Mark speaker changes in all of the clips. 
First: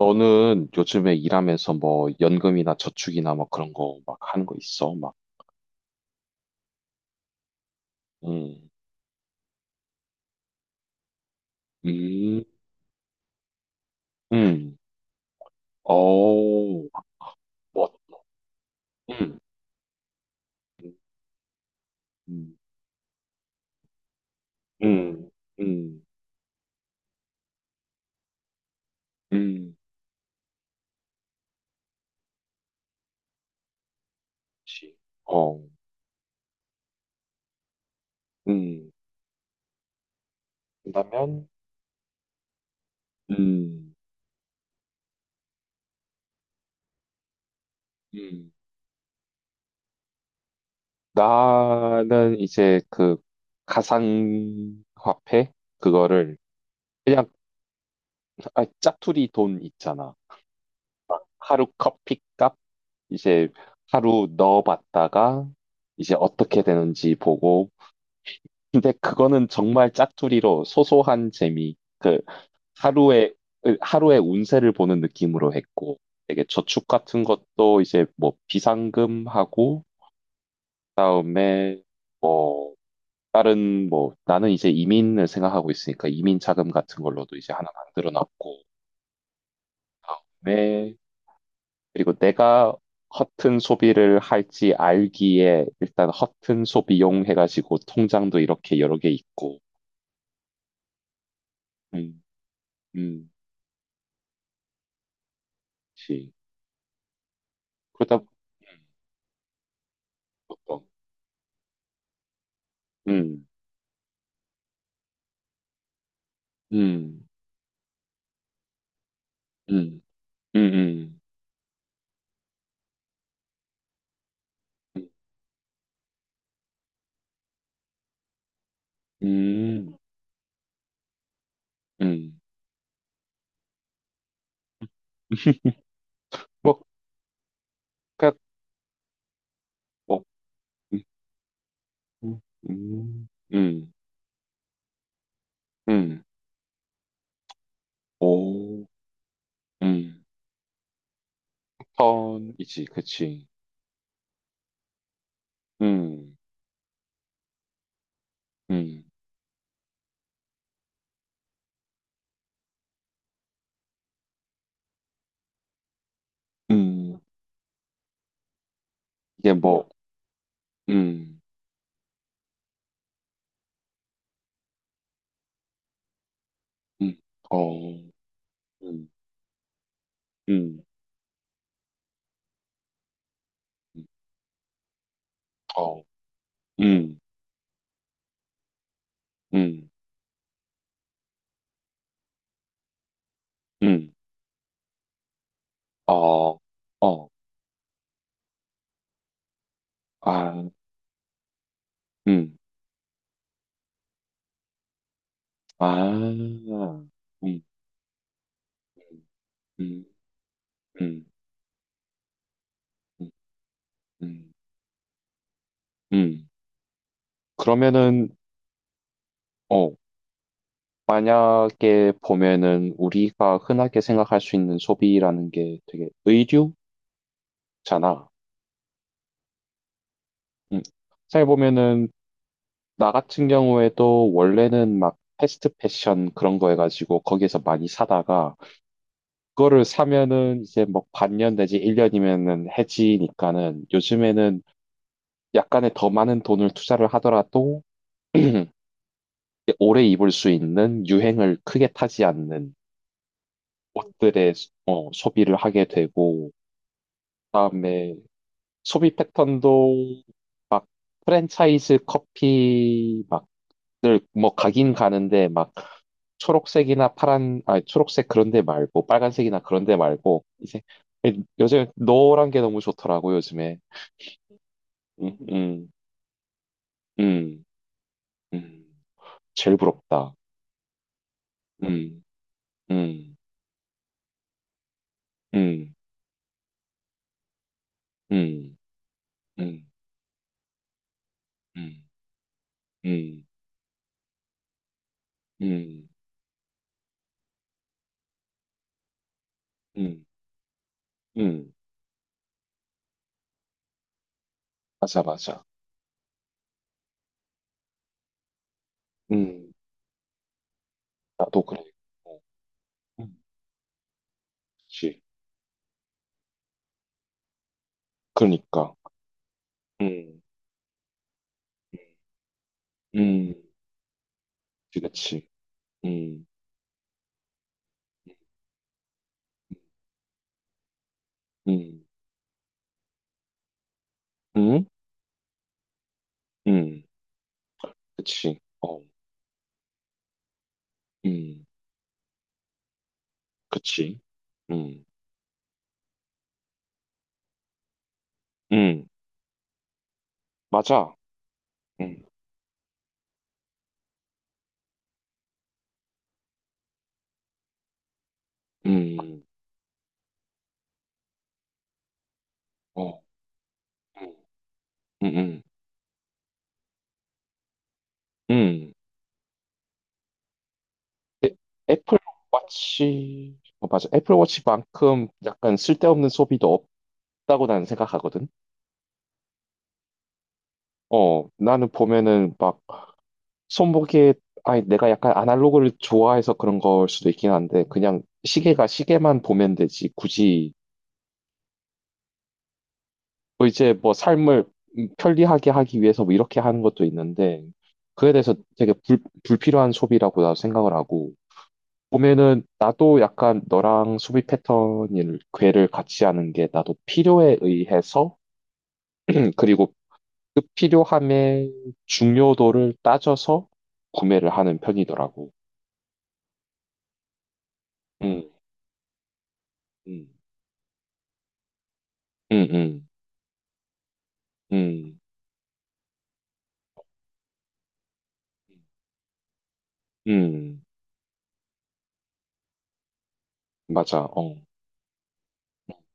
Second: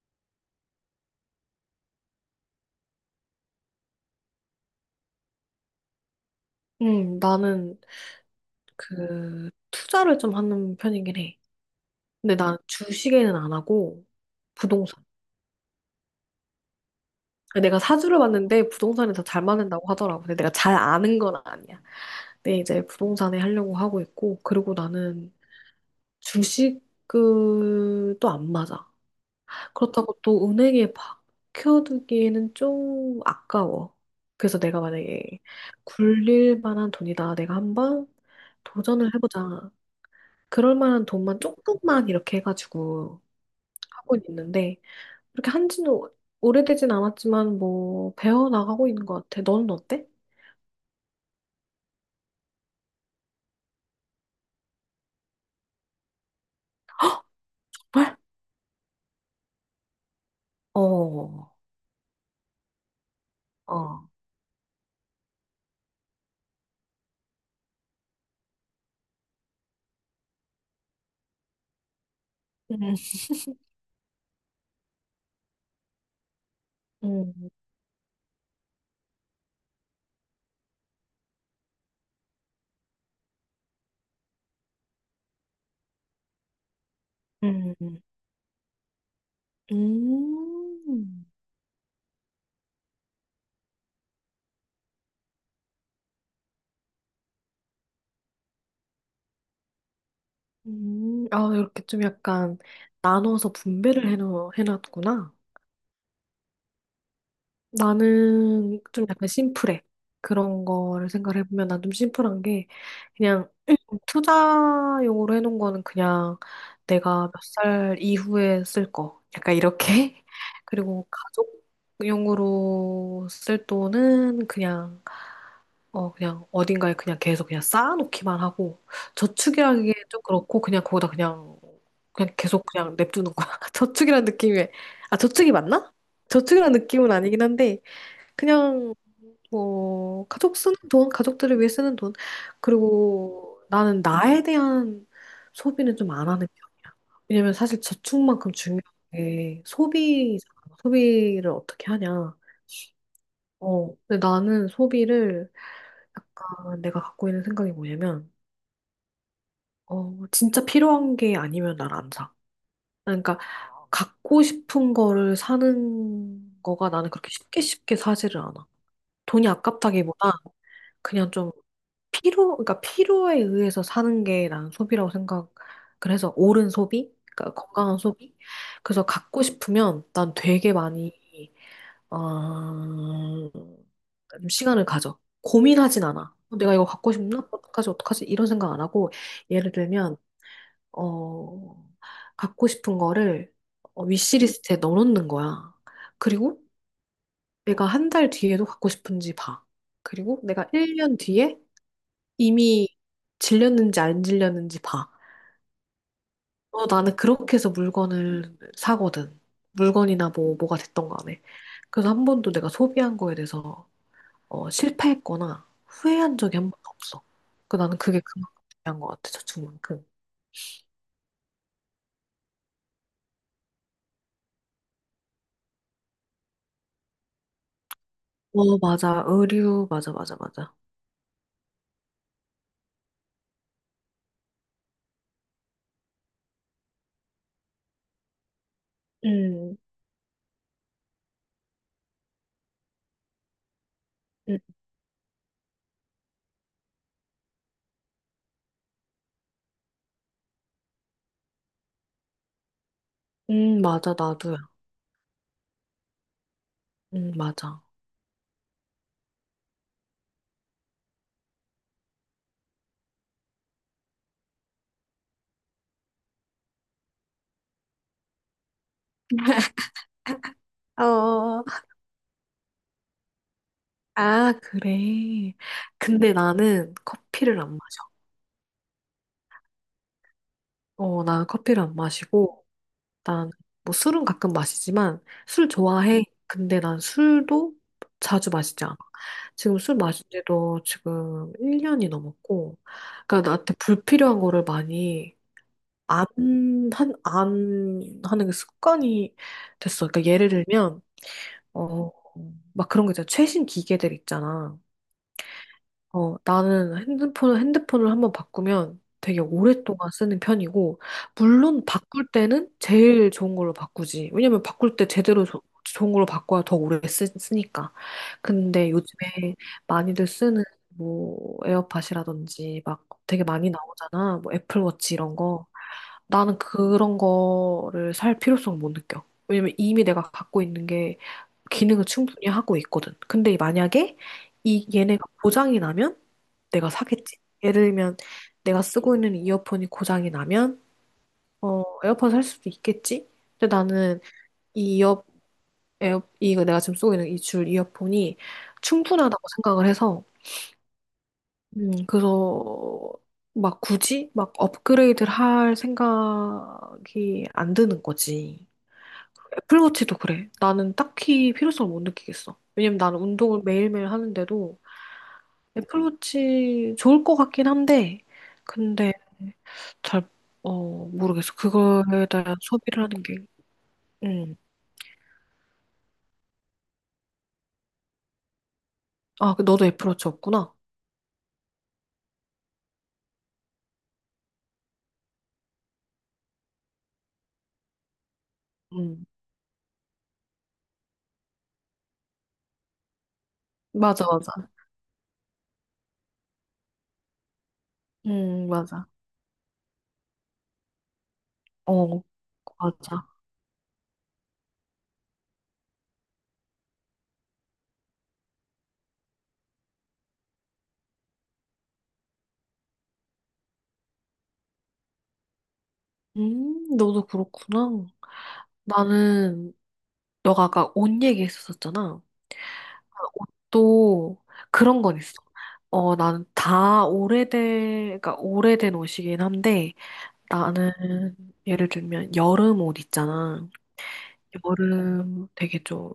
Speaker 1: 너는 요즘에 일하면서 뭐 연금이나 저축이나 뭐 그런 거 막 하는 거 있어? 막,
Speaker 2: 나는
Speaker 1: 음,
Speaker 2: 그 투자를 좀 하는 편이긴 해. 근데
Speaker 1: 음,
Speaker 2: 난 주식에는 안 하고
Speaker 1: 음,
Speaker 2: 부동산.
Speaker 1: 어,
Speaker 2: 아, 내가
Speaker 1: 뭐,
Speaker 2: 사주를 봤는데 부동산에 더
Speaker 1: 음,
Speaker 2: 잘 맞는다고 하더라고. 근데 내가 잘 아는 건 아니야.
Speaker 1: 음,
Speaker 2: 근데 이제 부동산에 하려고 하고 있고, 그리고
Speaker 1: 음,
Speaker 2: 나는
Speaker 1: 음,
Speaker 2: 주식을 또 안 맞아.
Speaker 1: 음,
Speaker 2: 그렇다고 또 은행에 박혀두기에는 좀 아까워. 그래서 내가
Speaker 1: 그치.
Speaker 2: 만약에
Speaker 1: 어,
Speaker 2: 굴릴 만한 돈이다. 내가 한번
Speaker 1: 음,
Speaker 2: 도전을 해보자. 그럴 만한 돈만
Speaker 1: 그러면,
Speaker 2: 조금만 이렇게 해가지고
Speaker 1: 음,
Speaker 2: 하고 있는데 그렇게 한지는 오래되진 않았지만 뭐 배워
Speaker 1: 음,
Speaker 2: 나가고 있는 것 같아. 너는 어때?
Speaker 1: 나는 이제 그 가상화폐 그거를 그냥.
Speaker 2: 헐?
Speaker 1: 아, 짜투리 돈 있잖아. 막
Speaker 2: 어,
Speaker 1: 하루 커피값 이제
Speaker 2: 어.
Speaker 1: 하루 넣어봤다가 이제 어떻게 되는지 보고. 근데 그거는 정말 짝투리로 소소한 재미 그
Speaker 2: 음,
Speaker 1: 하루의 하루의 운세를 보는 느낌으로 했고, 되게 저축 같은
Speaker 2: 음,
Speaker 1: 것도 이제 뭐 비상금하고 그다음에 뭐 다른 뭐 나는 이제 이민을 생각하고 있으니까 이민 자금 같은 걸로도 이제 하나
Speaker 2: 음,
Speaker 1: 만들어 놨고. 네.
Speaker 2: 음,
Speaker 1: 그리고 내가 허튼 소비를 할지 알기에 일단 허튼 소비용 해가지고 통장도 이렇게 여러 개 있고,
Speaker 2: 아, 이렇게 좀
Speaker 1: 음,
Speaker 2: 약간
Speaker 1: 음,
Speaker 2: 나눠서 분배를 해놨구나.
Speaker 1: 그렇지. 그러다,
Speaker 2: 나는 좀 약간 심플해. 그런
Speaker 1: 어떤,
Speaker 2: 거를 생각해보면 난 좀 심플한 게
Speaker 1: 음,
Speaker 2: 그냥 투자용으로 해놓은 거는 그냥
Speaker 1: 음,
Speaker 2: 내가 몇 살 이후에 쓸 거. 약간
Speaker 1: 음,
Speaker 2: 이렇게. 그리고
Speaker 1: 음,
Speaker 2: 가족용으로 쓸 돈은 그냥,
Speaker 1: 음,
Speaker 2: 그냥 어딘가에 그냥 계속 그냥 쌓아놓기만 하고, 저축이라는 게
Speaker 1: 음,
Speaker 2: 좀 그렇고, 그냥 거기다 그냥, 그냥
Speaker 1: 음,
Speaker 2: 계속 그냥 냅두는 거야. 저축이라는 느낌이, 아, 저축이 맞나? 저축이라는
Speaker 1: 뭐,
Speaker 2: 느낌은 아니긴 한데,
Speaker 1: 그
Speaker 2: 그냥
Speaker 1: 뭐,
Speaker 2: 뭐 가족 쓰는
Speaker 1: 음,
Speaker 2: 돈, 가족들을 위해 쓰는 돈.
Speaker 1: 음, 음,
Speaker 2: 그리고
Speaker 1: 음,
Speaker 2: 나는 나에 대한 소비는 좀
Speaker 1: 음.
Speaker 2: 안 하는 편이야. 왜냐면 사실 저축만큼 중요한
Speaker 1: 오,
Speaker 2: 게
Speaker 1: 음,
Speaker 2: 소비잖아. 소비를 어떻게 하냐.
Speaker 1: 턴이지, 그치.
Speaker 2: 근데 나는 소비를
Speaker 1: 음,
Speaker 2: 약간 내가 갖고 있는 생각이 뭐냐면,
Speaker 1: 음,
Speaker 2: 진짜 필요한 게 아니면 난 안 사. 그러니까 갖고 싶은 거를 사는 거가 나는
Speaker 1: 음,
Speaker 2: 그렇게 쉽게 쉽게 사지를 않아. 돈이
Speaker 1: 이게 뭐,
Speaker 2: 아깝다기보다 그냥
Speaker 1: 음,
Speaker 2: 좀 필요, 그러니까 필요에 의해서 사는 게 난 소비라고 생각, 그래서 옳은
Speaker 1: 음,
Speaker 2: 소비? 그러니까
Speaker 1: 어,
Speaker 2: 건강한 소비? 그래서
Speaker 1: 음,
Speaker 2: 갖고 싶으면 난 되게
Speaker 1: 음,
Speaker 2: 많이,
Speaker 1: 음,
Speaker 2: 좀 시간을 가져.
Speaker 1: 어,
Speaker 2: 고민하진 않아. 내가 이거 갖고
Speaker 1: 음,
Speaker 2: 싶나? 어떡하지, 어떡하지? 이런 생각 안 하고, 예를
Speaker 1: 음,
Speaker 2: 들면, 어, 갖고 싶은 거를
Speaker 1: 음,
Speaker 2: 위시리스트에 넣어놓는 거야.
Speaker 1: 어,
Speaker 2: 그리고
Speaker 1: 어,
Speaker 2: 내가 한 달 뒤에도 갖고 싶은지 봐. 그리고
Speaker 1: 아,
Speaker 2: 내가 1년 뒤에
Speaker 1: 음,
Speaker 2: 이미 질렸는지 안 질렸는지 봐.
Speaker 1: 아,
Speaker 2: 나는 그렇게
Speaker 1: 음,
Speaker 2: 해서 물건을 사거든.
Speaker 1: 음,
Speaker 2: 물건이나 뭐가 됐던
Speaker 1: 음,
Speaker 2: 간에. 그래서 한 번도 내가 소비한
Speaker 1: 음,
Speaker 2: 거에 대해서
Speaker 1: 음,
Speaker 2: 실패했거나 후회한
Speaker 1: 음.
Speaker 2: 적이 한 번도 없어. 그 나는 그게
Speaker 1: 그러면은,
Speaker 2: 그만큼 중요한 것 같아,
Speaker 1: 어,
Speaker 2: 저축만큼.
Speaker 1: 만약에 보면은 우리가 흔하게 생각할 수 있는 소비라는 게 되게 의류잖아.
Speaker 2: 어, 맞아. 의류, 맞아, 맞아, 맞아.
Speaker 1: 음. 잘 보면은, 나 같은 경우에도 원래는 막 패스트 패션 그런 거 해가지고 거기에서 많이 사다가
Speaker 2: 음,
Speaker 1: 그거를 사면은 이제 뭐 반년 내지 1년이면은 해지니까는,
Speaker 2: 음,
Speaker 1: 요즘에는 약간의 더 많은 돈을 투자를 하더라도 오래 입을 수 있는 유행을 크게 타지 않는
Speaker 2: 맞아,
Speaker 1: 옷들의
Speaker 2: 나도야.
Speaker 1: 소- 어, 소비를 하게 되고,
Speaker 2: 맞아.
Speaker 1: 그다음에 소비 패턴도 프랜차이즈 커피 막늘뭐 가긴 가는데, 막 초록색이나 파란 아 초록색 그런 데 말고 빨간색이나 그런 데 말고 이제 예,
Speaker 2: 어,
Speaker 1: 요즘 노란 게 너무 좋더라고 요즘에.
Speaker 2: 아,
Speaker 1: 음,
Speaker 2: 그래.
Speaker 1: 음,
Speaker 2: 근데 나는 커피를
Speaker 1: 음,
Speaker 2: 안 마셔.
Speaker 1: 음. 제일 부럽다.
Speaker 2: 어, 나는 커피를 안
Speaker 1: 음,
Speaker 2: 마시고,
Speaker 1: 음,
Speaker 2: 난, 뭐 술은 가끔 마시지만, 술
Speaker 1: 음,
Speaker 2: 좋아해. 근데 난 술도 자주
Speaker 1: 음,
Speaker 2: 마시지 않아. 지금
Speaker 1: 음,
Speaker 2: 술 마신 지도 지금
Speaker 1: 음,
Speaker 2: 1년이 넘었고,
Speaker 1: 음,
Speaker 2: 그러니까 나한테 불필요한 거를 많이
Speaker 1: 음, 음,
Speaker 2: 안, 안 하는 게 습관이 됐어.
Speaker 1: 음.
Speaker 2: 그러니까 예를 들면,
Speaker 1: 음.
Speaker 2: 어, 막 그런 거 있잖아. 최신 기계들 있잖아.
Speaker 1: 맞아, 맞아.
Speaker 2: 나는 핸드폰을 한번 바꾸면 되게
Speaker 1: 음,
Speaker 2: 오랫동안 쓰는 편이고,
Speaker 1: 나도 그래.
Speaker 2: 물론 바꿀
Speaker 1: 어,
Speaker 2: 때는 제일
Speaker 1: 음,
Speaker 2: 좋은 걸로 바꾸지. 왜냐면 바꿀 때
Speaker 1: 그치.
Speaker 2: 제대로 좋은 걸로 바꿔야 더 오래 쓰니까. 근데
Speaker 1: 그러니까.
Speaker 2: 요즘에 많이들
Speaker 1: 음,
Speaker 2: 쓰는 뭐
Speaker 1: 음,
Speaker 2: 에어팟이라든지 막 되게
Speaker 1: 음.
Speaker 2: 많이 나오잖아. 뭐
Speaker 1: 그치,
Speaker 2: 애플워치 이런
Speaker 1: 그치.
Speaker 2: 거.
Speaker 1: 음,
Speaker 2: 나는 그런 거를 살 필요성을 못 느껴. 왜냐면 이미 내가 갖고 있는 게
Speaker 1: 음,
Speaker 2: 기능을 충분히 하고 있거든. 근데 만약에
Speaker 1: 음,
Speaker 2: 이 얘네가 보장이 나면 내가
Speaker 1: 음,
Speaker 2: 사겠지. 예를 들면
Speaker 1: 그치.
Speaker 2: 내가
Speaker 1: 어,
Speaker 2: 쓰고 있는 이어폰이 고장이 나면
Speaker 1: 음,
Speaker 2: 에어팟 살 수도 있겠지. 근데
Speaker 1: 그치.
Speaker 2: 나는 이
Speaker 1: 음,
Speaker 2: 이어 에어 이거 내가 지금 쓰고 있는 이 줄 이어폰이
Speaker 1: 음,
Speaker 2: 충분하다고 생각을 해서
Speaker 1: 맞아. 음,
Speaker 2: 그래서 막 굳이 막 업그레이드를 할 생각이 안 드는 거지.
Speaker 1: 음,
Speaker 2: 애플워치도 그래. 나는 딱히 필요성을 못 느끼겠어. 왜냐면 나는
Speaker 1: 어,
Speaker 2: 운동을 매일매일
Speaker 1: 음,
Speaker 2: 하는데도
Speaker 1: 음,
Speaker 2: 애플워치 좋을 것 같긴 한데
Speaker 1: 음.
Speaker 2: 근데 잘, 모르겠어.
Speaker 1: 애- 애플
Speaker 2: 그거에 대한 소비를 하는 게,
Speaker 1: 워치, 어, 맞아. 애플
Speaker 2: 음.
Speaker 1: 워치만큼 약간 쓸데없는 소비도 없다고 나는 생각하거든.
Speaker 2: 아, 그 너도 애플워치 없구나.
Speaker 1: 어, 나는 보면은 막 손목에, 아니, 내가 약간 아날로그를 좋아해서 그런 걸 수도 있긴 한데, 그냥 시계가
Speaker 2: 음.
Speaker 1: 시계만 보면 되지. 굳이, 뭐 이제 뭐
Speaker 2: 맞아,
Speaker 1: 삶을
Speaker 2: 맞아.
Speaker 1: 편리하게 하기 위해서 뭐 이렇게 하는 것도 있는데, 그에 대해서 되게
Speaker 2: 맞아.
Speaker 1: 불필요한 소비라고 나도 생각을 하고,
Speaker 2: 어,
Speaker 1: 보면은 나도
Speaker 2: 맞아.
Speaker 1: 약간 너랑 소비 패턴을 궤를 같이 하는 게 나도 필요에 의해서 그리고 그 필요함의 중요도를 따져서 구매를 하는 편이더라고.
Speaker 2: 너도 그렇구나.
Speaker 1: 음,
Speaker 2: 나는,
Speaker 1: 음,
Speaker 2: 너가 아까 옷 얘기했었잖아.
Speaker 1: 음, 음,
Speaker 2: 옷도 그런 건
Speaker 1: 음,
Speaker 2: 있어. 나는 다 오래된, 그러니까 오래된 옷이긴 한데,
Speaker 1: 음, 음.
Speaker 2: 나는 예를 들면 여름 옷 있잖아.
Speaker 1: 맞아. 어,
Speaker 2: 여름 되게 좀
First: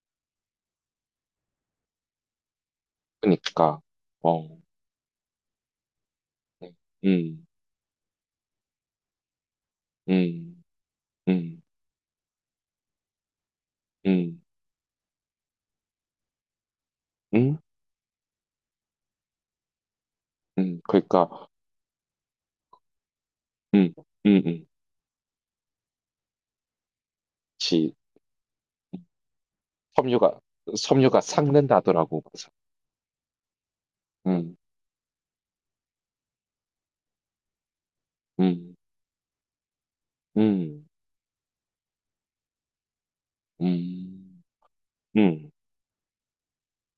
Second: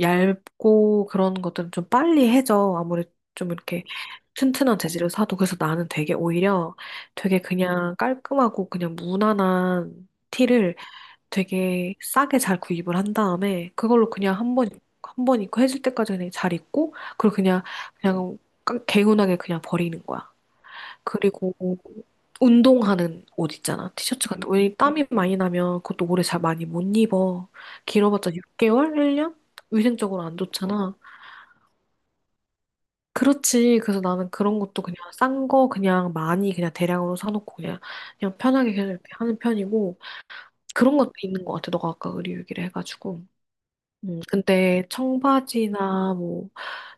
Speaker 2: 얇고 그런 것들은 좀 빨리 해져. 아무리 좀
Speaker 1: 그니까,
Speaker 2: 이렇게
Speaker 1: 어,
Speaker 2: 튼튼한 재질을 사도. 그래서 나는 되게
Speaker 1: 네.
Speaker 2: 오히려 되게
Speaker 1: 음,
Speaker 2: 그냥 깔끔하고 그냥 무난한
Speaker 1: 음,
Speaker 2: 티를
Speaker 1: 음,
Speaker 2: 되게 싸게 잘 구입을 한 다음에 그걸로 그냥
Speaker 1: 음,
Speaker 2: 한 번 입고 해줄 때까지 그냥 잘 입고 그리고
Speaker 1: 음,
Speaker 2: 그냥, 그냥 개운하게 그냥 버리는 거야.
Speaker 1: 그러니까,
Speaker 2: 그리고 운동하는 옷 있잖아.
Speaker 1: 음,
Speaker 2: 티셔츠
Speaker 1: 음,
Speaker 2: 같은 거.
Speaker 1: 음,
Speaker 2: 왜 땀이 많이 나면 그것도 오래 잘 많이 못 입어.
Speaker 1: 지
Speaker 2: 길어봤자 6개월? 1년? 위생적으로
Speaker 1: 섬유가
Speaker 2: 안 좋잖아.
Speaker 1: 섬유가 삭는다더라고. 맞아.
Speaker 2: 그렇지. 그래서 나는
Speaker 1: 음,
Speaker 2: 그런 것도 그냥 싼 거 그냥 많이 그냥 대량으로 사놓고 그냥, 그냥 편하게
Speaker 1: 음.
Speaker 2: 그냥 이렇게 하는 편이고
Speaker 1: 음,
Speaker 2: 그런 것도 있는 것 같아. 너가 아까 의류 얘기를 해가지고.
Speaker 1: 음,
Speaker 2: 근데
Speaker 1: 음,
Speaker 2: 청바지나 뭐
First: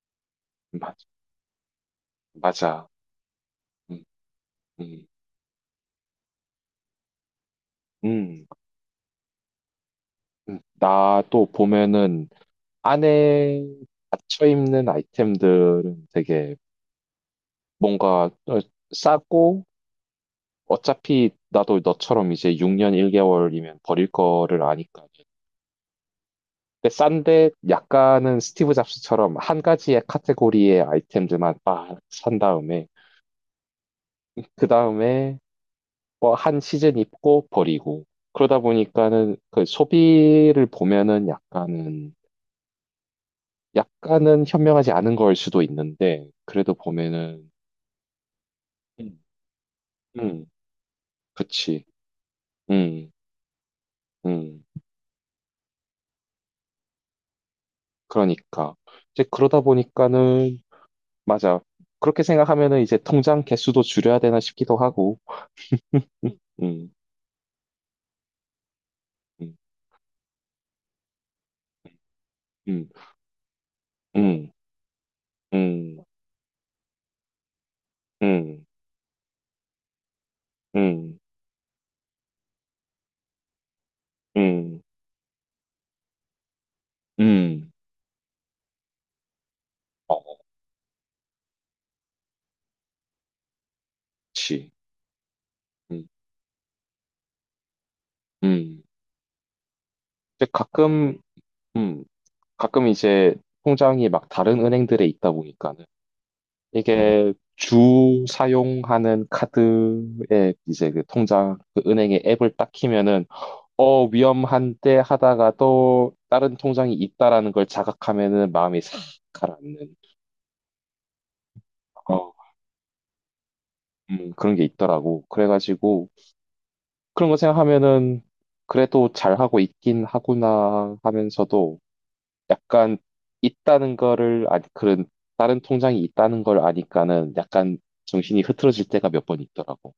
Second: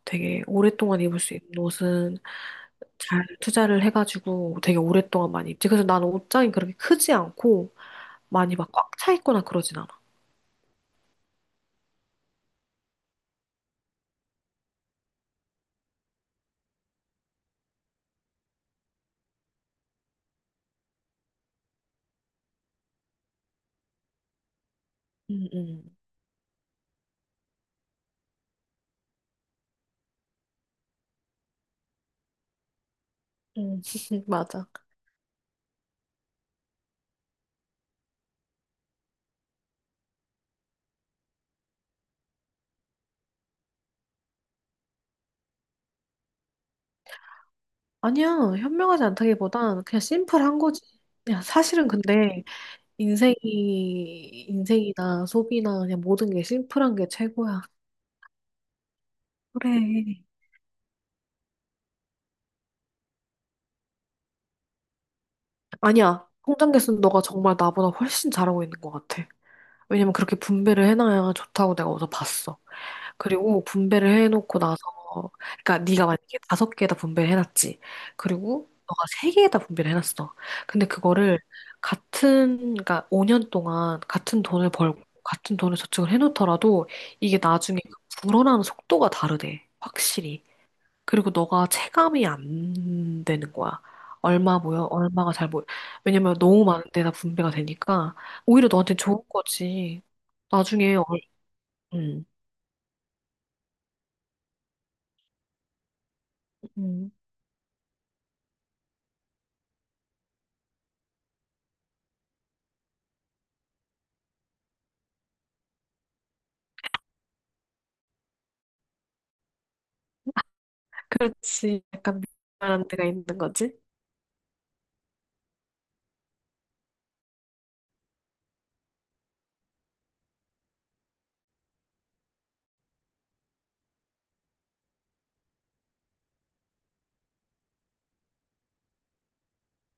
Speaker 2: 되게
Speaker 1: 맞,
Speaker 2: 오랫동안 입을 수 있는 옷은
Speaker 1: 맞아.
Speaker 2: 잘 투자를
Speaker 1: 음,
Speaker 2: 해가지고 되게
Speaker 1: 음,
Speaker 2: 오랫동안 많이 입지. 그래서 나는 옷장이 그렇게 크지 않고
Speaker 1: 음,
Speaker 2: 많이 막 꽉 차 있거나 그러진 않아.
Speaker 1: 나도 보면은 안에 닫혀 입는 아이템들은 되게 뭔가 어, 싸고 어차피 나도 너처럼 이제 6년 1개월이면 버릴 거를 아니까.
Speaker 2: 음, 음,
Speaker 1: 근데 싼데 약간은 스티브 잡스처럼 한 가지의 카테고리의 아이템들만 막 산 다음에
Speaker 2: 음.
Speaker 1: 그
Speaker 2: 맞아.
Speaker 1: 다음에 뭐 한 시즌 입고 버리고 그러다 보니까는 그 소비를 보면은 약간은 약간은 현명하지 않은 걸 수도 있는데 그래도 보면은.
Speaker 2: 아니야. 현명하지
Speaker 1: 음.
Speaker 2: 않다기보단 그냥
Speaker 1: 음,
Speaker 2: 심플한 거지. 그냥
Speaker 1: 그치,
Speaker 2: 사실은 근데
Speaker 1: 음음.
Speaker 2: 인생이, 인생이나 소비나 그냥 모든 게 심플한 게 최고야.
Speaker 1: 그러니까 이제 그러다
Speaker 2: 그래.
Speaker 1: 보니까는 맞아. 그렇게 생각하면은 이제 통장 개수도 줄여야 되나 싶기도 하고.
Speaker 2: 아니야. 통장 개수는 너가 정말 나보다 훨씬 잘하고 있는 것 같아. 왜냐면 그렇게 분배를 해놔야 좋다고 내가 어디서 봤어. 그리고 분배를 해놓고 나서, 그러니까 네가 만약에 다섯 개에다 분배를 해놨지. 그리고 너가 세 개에다 분배를 해놨어. 근데
Speaker 1: 음음음음음음음음음어,
Speaker 2: 그거를 같은, 그러니까 5년 동안 같은 돈을 벌고 같은 돈을 저축을 해놓더라도 이게 나중에 그 불어나는 속도가 다르대. 확실히. 그리고 너가 체감이 안 되는 거야. 얼마
Speaker 1: 그치,
Speaker 2: 모여, 얼마가 잘 모여.
Speaker 1: 음,
Speaker 2: 왜냐면 너무 많은 데다 분배가 되니까 오히려
Speaker 1: 음.
Speaker 2: 너한테 좋은 거지.
Speaker 1: 이제
Speaker 2: 나중에
Speaker 1: 가끔, 음, 가끔 이제 통장이 막 다른 은행들에 있다 보니까는,
Speaker 2: 음.
Speaker 1: 이게 주 사용하는 카드에 이제 그 통장 그 은행의 앱을 딱 키면은 어 위험한데 하다가 또 다른 통장이 있다라는 걸 자각하면은 마음이 싹 가라앉는
Speaker 2: 그렇지. 약간
Speaker 1: 어,
Speaker 2: 미안한 데가 있는 거지?
Speaker 1: 그런 게 있더라고. 그래가지고 그런 거 생각하면은 그래도 잘하고 있긴 하구나 하면서도, 약간 있다는 거를 아니 그런 다른 통장이 있다는 걸 아니까는 약간 정신이 흐트러질 때가 몇 번 있더라고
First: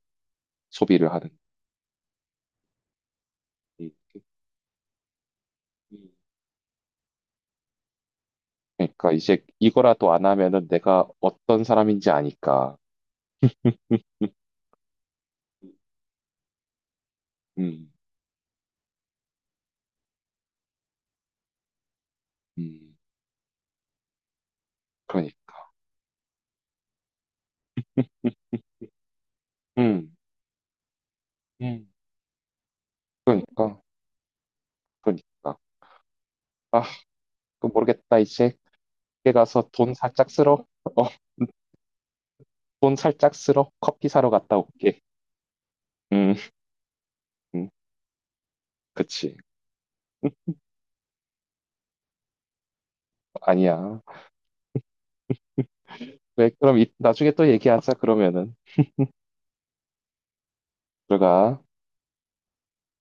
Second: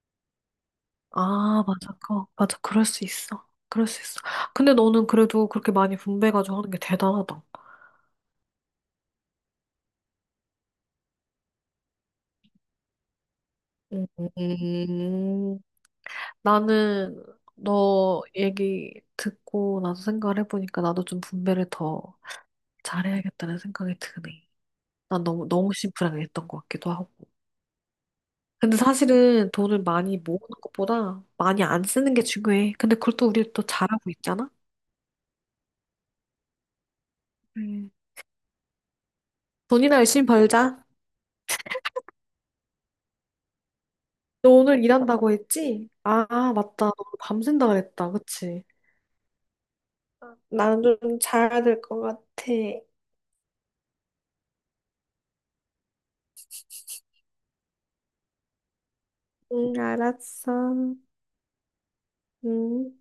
Speaker 1: 소비를 하는.
Speaker 2: 아, 맞아. 그 맞아. 그럴 수 있어. 그럴 수 있어.
Speaker 1: 음.
Speaker 2: 근데 너는 그래도 그렇게 많이
Speaker 1: 음.
Speaker 2: 분배해가지고 하는 게 대단하다.
Speaker 1: 그러니까 이제 이거라도 안 하면은 내가 어떤 사람인지 아니까
Speaker 2: 음,
Speaker 1: 음,
Speaker 2: 음. 나는
Speaker 1: 음,
Speaker 2: 너 얘기 듣고 나서 생각을 해보니까 나도 좀 분배를 더
Speaker 1: 음.
Speaker 2: 잘해야겠다는 생각이 드네. 난 너무,
Speaker 1: 그러니까,
Speaker 2: 너무 심플하게 했던 것 같기도 하고. 근데 사실은 돈을
Speaker 1: 음,
Speaker 2: 많이 모으는 것보다 많이 안
Speaker 1: 음,
Speaker 2: 쓰는 게 중요해. 근데 그걸 또 우리 또
Speaker 1: 그러니까,
Speaker 2: 잘하고 있잖아?
Speaker 1: 그러니까 아 그
Speaker 2: 네.
Speaker 1: 모르겠다 이제 밖에 가서 돈
Speaker 2: 돈이나 열심히
Speaker 1: 살짝 쓸어,
Speaker 2: 벌자.
Speaker 1: 어, 돈 살짝 쓸어 커피 사러
Speaker 2: 너
Speaker 1: 갔다
Speaker 2: 오늘
Speaker 1: 올게.
Speaker 2: 일한다고 했지? 아,
Speaker 1: 음,
Speaker 2: 맞다. 너 밤샌다
Speaker 1: 음,
Speaker 2: 그랬다. 그치?
Speaker 1: 그치.
Speaker 2: 나는 좀 자야 될 것 같아.
Speaker 1: 아니야. 그래, 그럼 이- 나중에 또 얘기하자, 그러면은.
Speaker 2: 응, 알았어.
Speaker 1: 들어가.
Speaker 2: 응.